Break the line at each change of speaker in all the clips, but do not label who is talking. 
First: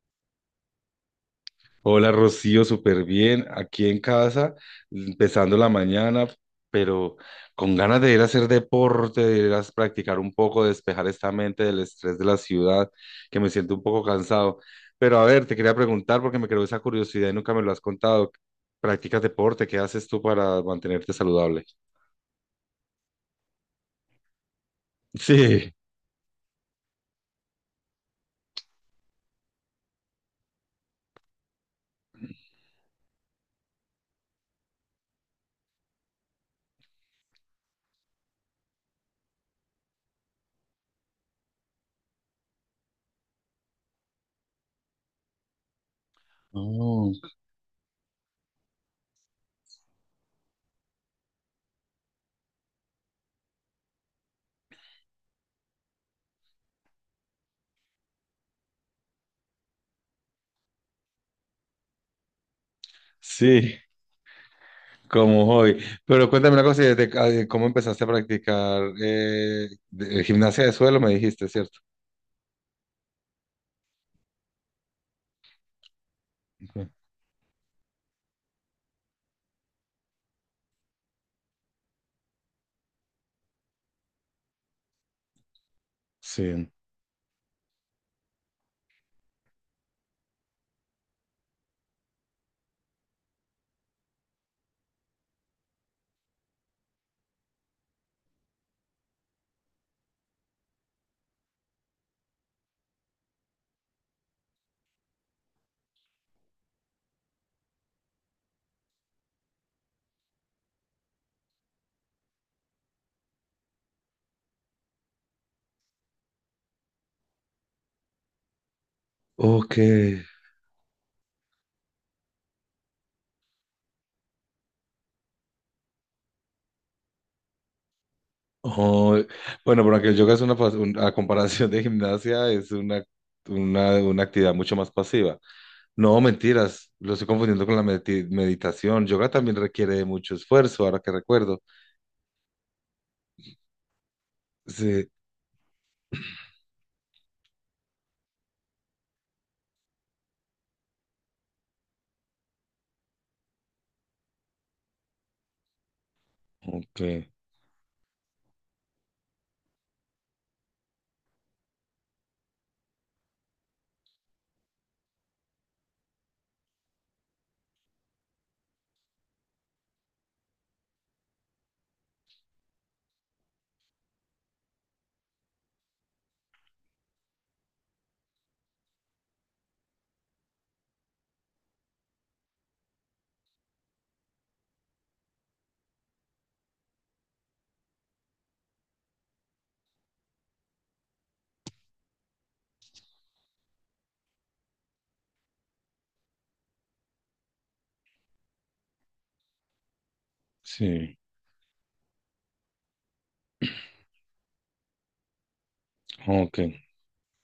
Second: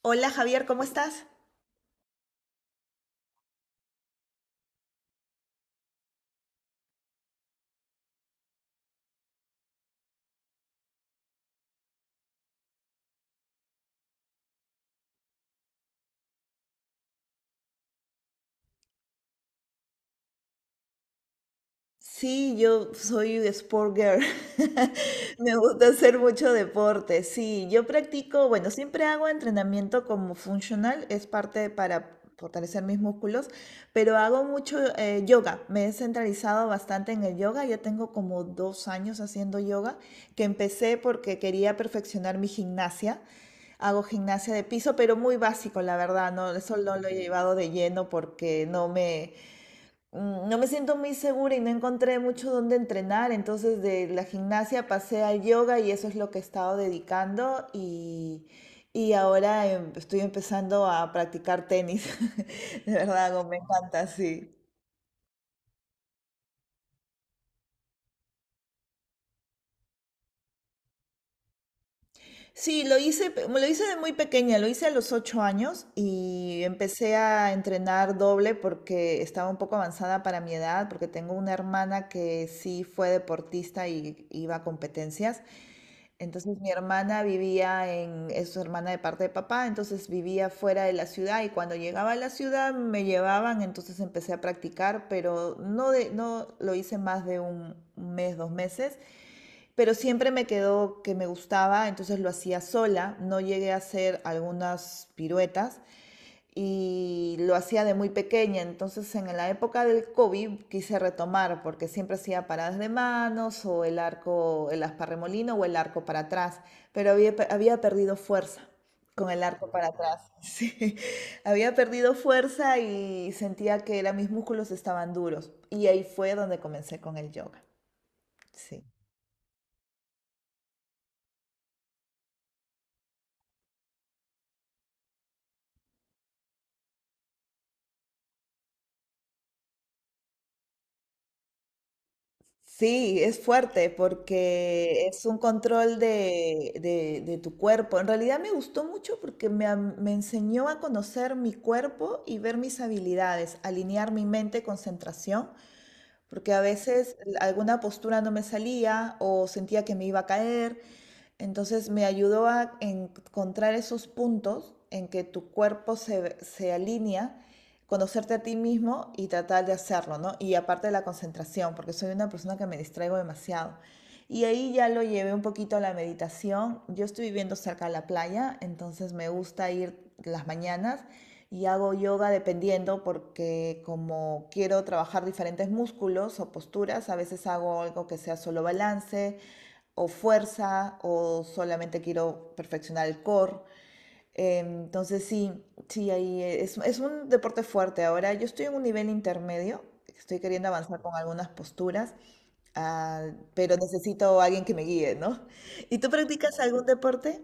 Hola Javier, ¿cómo estás?
Hola Rocío, súper bien, aquí en casa, empezando la mañana, pero con ganas de ir a hacer deporte, de ir a practicar un poco, despejar esta mente del estrés de la ciudad, que me siento un poco cansado. Pero a ver, te quería preguntar porque me creó esa curiosidad y nunca me lo has contado. ¿Practicas deporte? ¿Qué haces tú para mantenerte saludable?
Sí, yo soy sport girl. Me
Sí.
gusta hacer mucho deporte. Sí, yo practico, bueno, siempre hago entrenamiento como funcional, es parte para fortalecer mis músculos, pero hago mucho yoga. Me he centralizado bastante en el yoga. Ya tengo como 2 años haciendo yoga, que empecé porque quería perfeccionar mi gimnasia. Hago gimnasia de piso, pero muy básico, la verdad, no, eso no lo
Oh,
he llevado de lleno porque no me siento muy segura y no encontré mucho donde entrenar, entonces de la gimnasia pasé al yoga y eso es lo que he estado dedicando, y ahora estoy empezando a practicar tenis. De verdad, como me
sí,
encanta, sí.
como hoy. Pero cuéntame una cosa, ¿y cómo empezaste a practicar gimnasia de suelo? Me dijiste, ¿cierto?
Sí, lo hice, lo hice de muy pequeña, lo hice a los 8 años y empecé a entrenar doble porque estaba un poco avanzada para mi edad, porque tengo una hermana que sí fue deportista y iba a competencias. Entonces mi
Sí.
hermana vivía en, es su hermana de parte de papá, entonces vivía fuera de la ciudad y cuando llegaba a la ciudad me llevaban, entonces empecé a practicar, pero no, de, no lo hice más de 1 mes, 2 meses, pero siempre me quedó que me gustaba, entonces lo hacía sola, no llegué a hacer algunas piruetas, y lo hacía de muy pequeña. Entonces, en la época del COVID quise retomar porque siempre hacía paradas de manos o el arco, el asparremolino o el arco para atrás, pero había perdido fuerza con el arco
Ok.
para atrás. Sí, había perdido fuerza y sentía que era... mis músculos estaban duros. Y ahí fue donde comencé con el yoga. Sí.
Oh, bueno, pero aunque el yoga es a comparación de gimnasia, es una actividad mucho más pasiva. No, mentiras, lo estoy confundiendo con la meditación. Yoga también requiere de mucho esfuerzo, ahora que recuerdo.
Sí, es fuerte porque
Sí,
es un control de tu cuerpo. En realidad me gustó mucho porque me enseñó a conocer mi cuerpo y ver mis habilidades, alinear mi mente, concentración, porque a
ok,
veces alguna postura no me salía o sentía que me iba a caer. Entonces me ayudó a encontrar esos puntos en que tu cuerpo se alinea, conocerte a ti mismo y tratar de hacerlo, ¿no? Y aparte de la concentración, porque soy una persona que me distraigo demasiado. Y ahí ya lo llevé un poquito a la meditación. Yo estoy viviendo cerca de la playa, entonces me gusta ir las mañanas y hago yoga dependiendo, porque como quiero trabajar diferentes músculos o posturas, a veces hago algo que sea solo balance o fuerza, o solamente quiero perfeccionar el core. Entonces sí, sí, ahí es un deporte fuerte. Ahora yo estoy en un nivel intermedio, estoy queriendo avanzar con
sí,
algunas posturas, ah, pero necesito a alguien que me guíe, ¿no? ¿Y tú practicas
ok.
algún deporte?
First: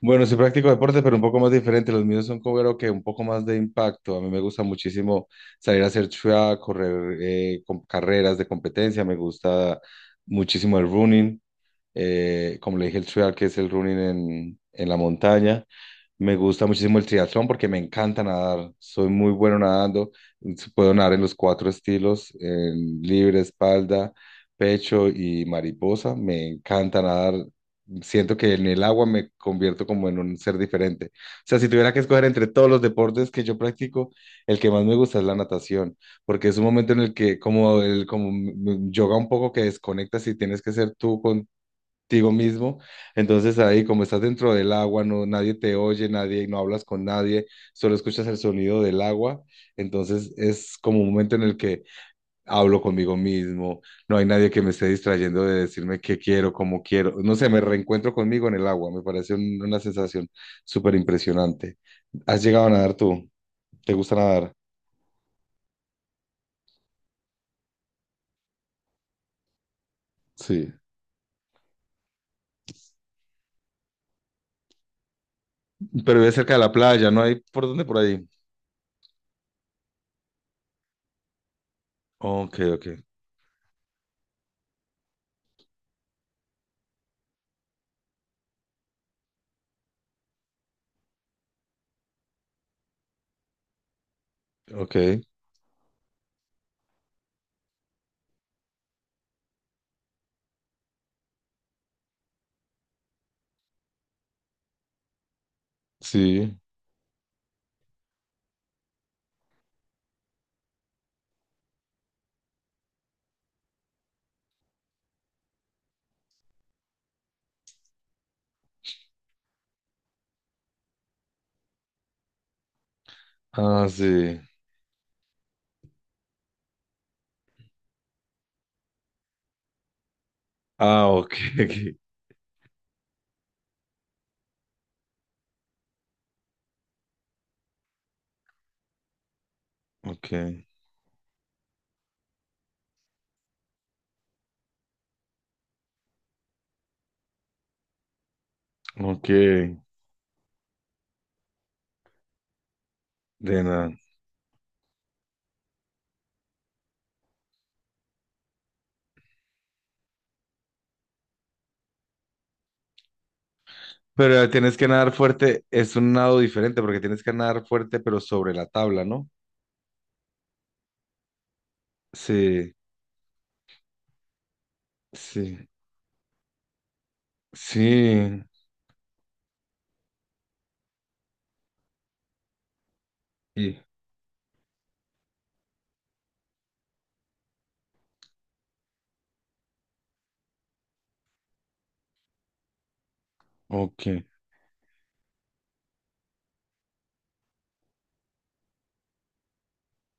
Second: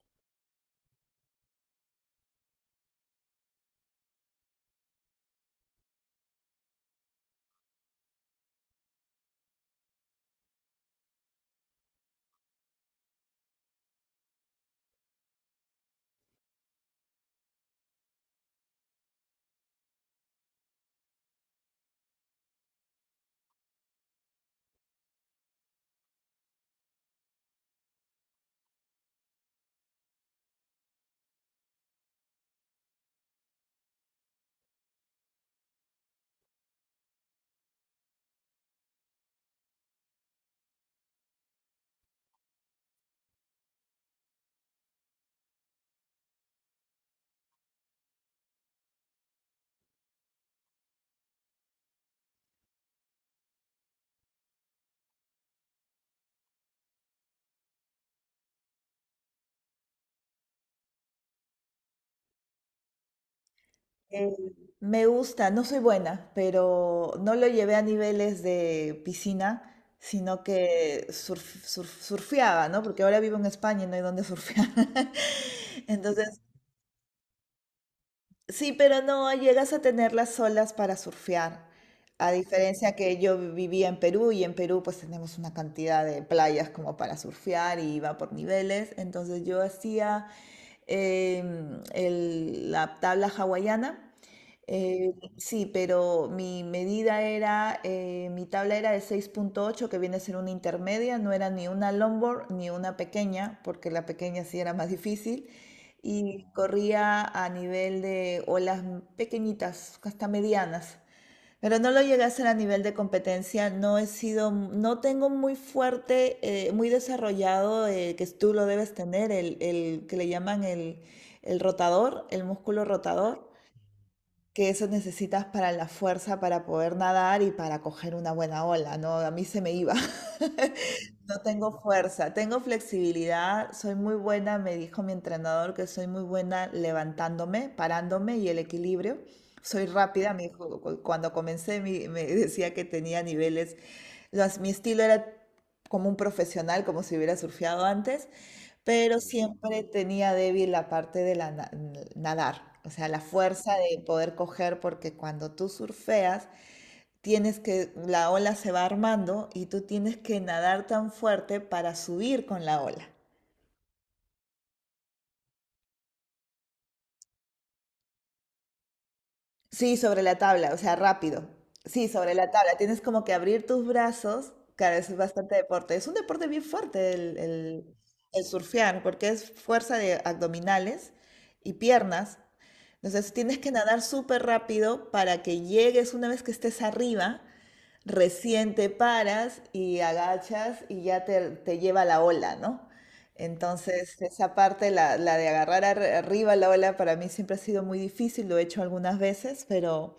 Bueno, sí practico deporte, pero un poco más diferente. Los míos son como creo que un poco más de impacto. A mí me gusta muchísimo salir a hacer track, correr carreras de competencia. Me gusta muchísimo el running. Como le dije, el trial, que es el running en la montaña. Me gusta muchísimo el triatlón porque me encanta nadar. Soy muy bueno nadando. Puedo nadar en los cuatro estilos, en libre, espalda, pecho y mariposa. Me encanta nadar. Siento que en el agua me convierto como en un ser diferente. O sea, si tuviera que escoger entre todos los deportes que yo practico, el que más me gusta es la natación, porque es un momento en el que como el como m- m- yoga un poco que desconectas y tienes que ser tú con contigo mismo. Entonces ahí, como estás dentro del agua, no, nadie te oye, nadie, no hablas con nadie, solo escuchas el sonido del agua. Entonces es como un momento en el que hablo conmigo mismo, no hay nadie que me esté distrayendo de decirme qué quiero, cómo quiero. No sé, me reencuentro conmigo en el agua, me parece una sensación súper impresionante. ¿Has llegado a nadar tú? ¿Te gusta
Eh,
nadar?
me gusta, no soy buena, pero no lo llevé a niveles de piscina, sino
Sí.
que surfeaba, ¿no? Porque ahora vivo en España y no hay donde surfear.
Pero vive
Entonces,
cerca de la playa, ¿no hay por dónde por ahí?
sí, pero no llegas a tener las olas para surfear. A
Ok, ok,
diferencia que yo vivía en Perú, y en Perú pues tenemos una cantidad de playas como para surfear y va por niveles. Entonces yo hacía la tabla hawaiana.
ok,
Sí, pero mi medida era, mi tabla era de 6.8, que viene a ser una intermedia, no era ni una longboard ni una pequeña, porque la pequeña sí era más difícil y
sí.
corría a nivel de olas pequeñitas, hasta medianas. Pero no lo llegué a hacer a nivel de competencia, no he sido, no tengo muy fuerte, muy desarrollado, que tú lo debes tener, el que le llaman el rotador, el músculo rotador,
Ah, sí.
que eso necesitas para la fuerza para poder nadar y para coger una buena ola, ¿no? A mí se me iba.
Ah,
No
ok,
tengo fuerza, tengo flexibilidad, soy muy buena, me dijo mi entrenador que soy muy buena levantándome, parándome y el equilibrio. Soy
ok,
rápida, me dijo, cuando comencé me decía que tenía niveles, mi estilo era como un profesional, como si hubiera surfeado antes, pero
ok, ok,
siempre tenía débil la parte nadar, o sea, la
de
fuerza
nada.
de poder coger, porque cuando tú surfeas, tienes que, la ola se va armando y tú tienes que nadar tan fuerte para subir con la ola.
Pero tienes que nadar fuerte, es un nado diferente porque tienes que nadar fuerte pero sobre la tabla, ¿no?
Sí, sobre la tabla, o sea, rápido. Sí, sobre la
Sí,
tabla. Tienes como que abrir tus brazos. Claro, eso es bastante
sí,
deporte. Es un deporte bien fuerte el
sí,
surfear, porque es fuerza de abdominales y piernas. Entonces tienes que
y,
nadar súper rápido para que llegues una vez que estés arriba, recién te paras y agachas y ya te lleva la ola, ¿no? Entonces,
ok.
esa parte, la de agarrar arriba la ola, para mí siempre ha sido muy difícil, lo he hecho algunas veces, pero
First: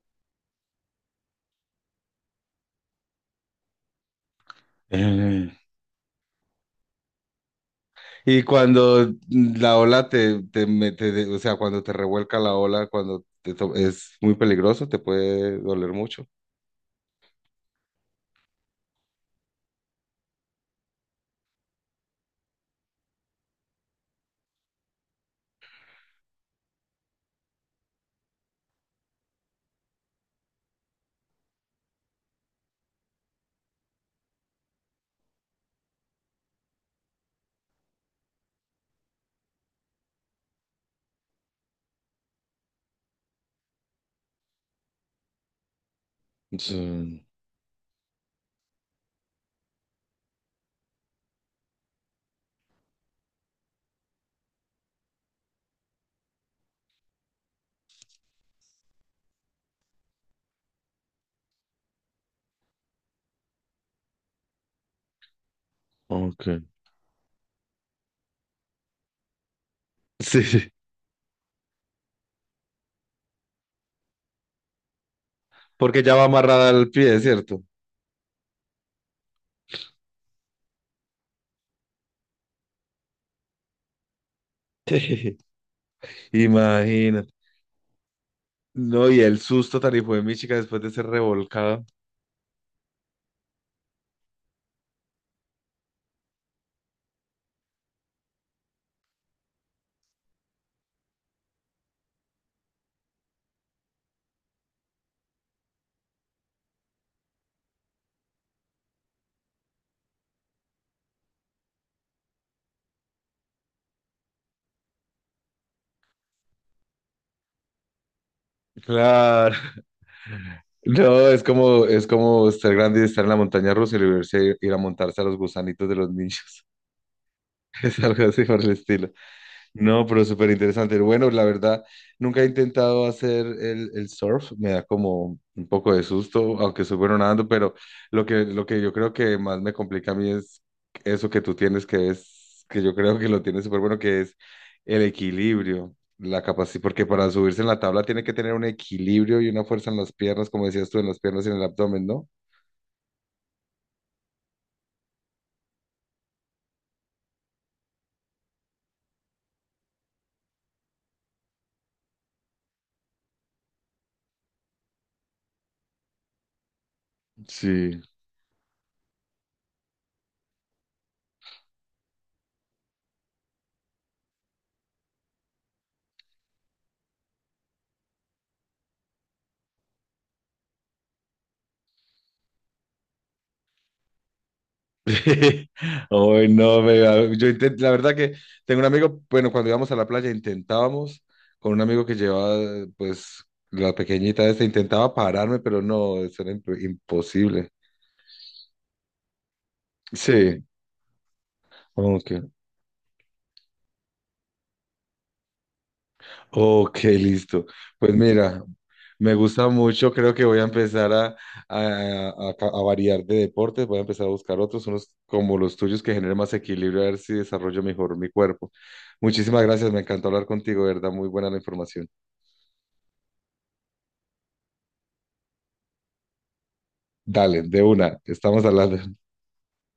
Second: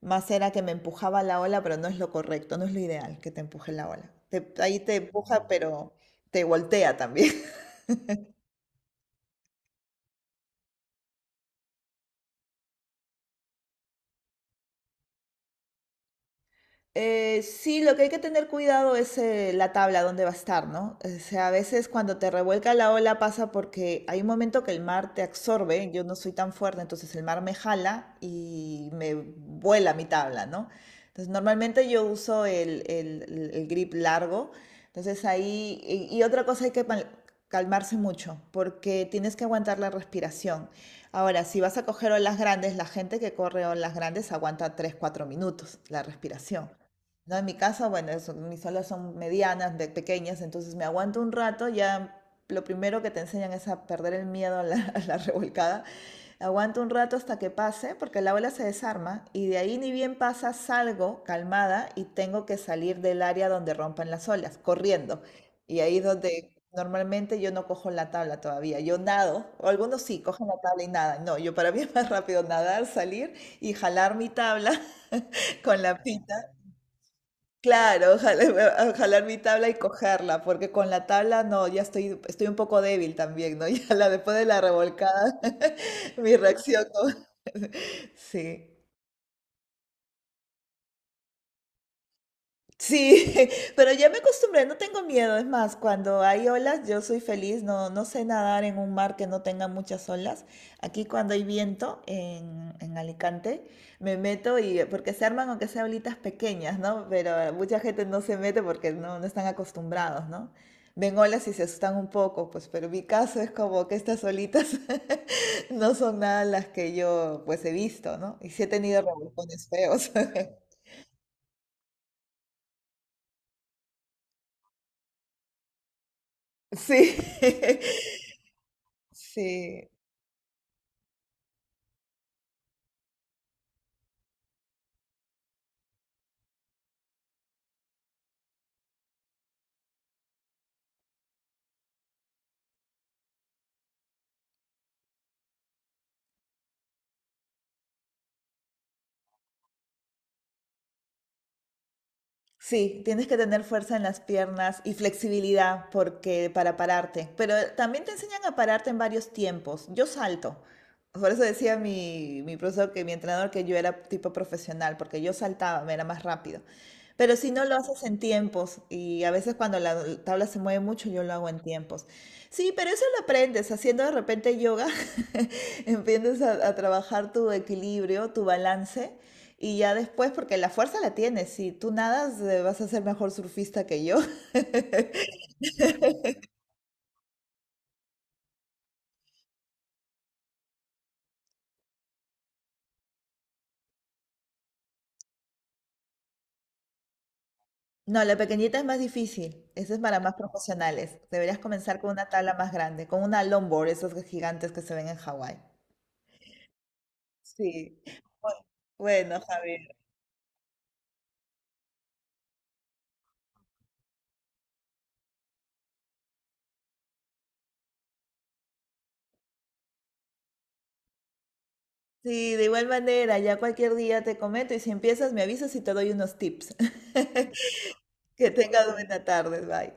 más era que me empujaba la ola, pero no es lo correcto, no es lo ideal que te empuje la ola. Ahí te empuja,
Eh,
pero te voltea también.
Y cuando la ola te mete, o sea, cuando te revuelca la ola, cuando es muy peligroso, te puede doler mucho.
Sí, lo que hay que tener cuidado es la tabla donde va a estar, ¿no? O sea, a veces cuando te revuelca la ola pasa porque hay un momento que el mar te absorbe, yo no soy tan fuerte, entonces el mar me jala y me vuela mi tabla, ¿no? Entonces normalmente yo uso el grip largo, entonces ahí, y otra cosa hay que calmarse mucho, porque tienes que aguantar la respiración. Ahora, si vas a coger olas grandes, la gente que corre olas grandes aguanta 3, 4 minutos la respiración.
Sí,
No, en mi casa, bueno, eso, mis salas son medianas, de pequeñas, entonces me aguanto un rato, ya lo primero que te enseñan es a perder el miedo a la, a la revolcada. Aguanto un rato hasta que pase, porque la ola se desarma, y de ahí ni bien pasa, salgo calmada y tengo que salir del área donde rompan las olas, corriendo. Y ahí es
ok.
donde normalmente yo no cojo la tabla todavía, yo nado, o algunos sí cogen la
Sí,
tabla y nadan. No, yo para mí es más rápido nadar, salir y jalar mi tabla con la
porque ya va
pita.
amarrada al pie, ¿cierto?
Claro, jalar, jalar mi tabla y cogerla, porque con la tabla no, ya estoy, estoy un poco débil también, ¿no? Ya después de la revolcada, mi reacción, ¿no?
Imagina.
Sí.
No, y el susto tan hijo de mi chica después de ser revolcada.
Sí, pero ya me acostumbré, no tengo miedo. Es más, cuando hay olas, yo soy feliz. No, no sé nadar en un mar que no tenga muchas olas. Aquí cuando hay viento en Alicante, me meto, y porque se arman aunque sea olitas pequeñas, ¿no? Pero mucha gente no se mete porque no, no están acostumbrados, ¿no? Ven olas y se asustan un poco, pues, pero mi caso es como que estas olitas no son nada las que yo, pues, he visto, ¿no? Y sí he tenido
Claro.
revolcones feos.
No, es como ser grande y estar en la montaña rusa y volverse a ir a montarse a los gusanitos de los niños.
Sí,
Es algo así por el estilo.
sí,
No, pero súper interesante. Bueno, la verdad, nunca he intentado hacer el surf, me da como un poco de susto, aunque soy bueno nadando, pero lo que yo creo que más me complica a mí es eso que tú tienes, que es, que yo creo que lo tienes súper bueno, que es el equilibrio, la capacidad, porque para subirse en la tabla tiene que tener un equilibrio y una fuerza en las piernas, como decías tú, en las piernas y en el abdomen, ¿no?
sí, tienes que tener fuerza en las piernas y flexibilidad porque para pararte, pero también te enseñan a pararte en varios tiempos. Yo salto. Por eso decía mi profesor, que mi entrenador, que yo era tipo profesional, porque yo saltaba, me era más rápido. Pero si no lo
Sí.
haces en tiempos, y a veces cuando la tabla se mueve mucho, yo lo hago en tiempos. Sí, pero eso lo aprendes haciendo de repente yoga, empiezas a trabajar tu equilibrio, tu balance, y ya después, porque la fuerza la tienes, si tú nadas vas a ser mejor surfista que yo.
Hoy no, la verdad que tengo un amigo, bueno, cuando íbamos a la playa intentábamos, con un amigo que llevaba, pues, la pequeñita esta, intentaba pararme, pero no, eso era imposible.
No, la pequeñita es más difícil, esa es para más
Sí,
profesionales. Deberías comenzar con una
ok,
tabla más grande, con una longboard, esas gigantes que se ven en Hawái.
ok, listo.
Sí.
Pues
Bu-
mira, me
Bueno,
gusta
Javier.
mucho, creo que voy a empezar a variar de deportes, voy a empezar a buscar otros, unos como los tuyos que generen más equilibrio, a ver si desarrollo mejor mi cuerpo. Muchísimas gracias, me encantó hablar contigo, de verdad, muy buena la información.
Sí, de igual manera, ya cualquier día te comento, y si empiezas me avisas y te doy unos tips.
Dale, de una,
Que
estamos
tengas
hablando.
buena tarde, bye.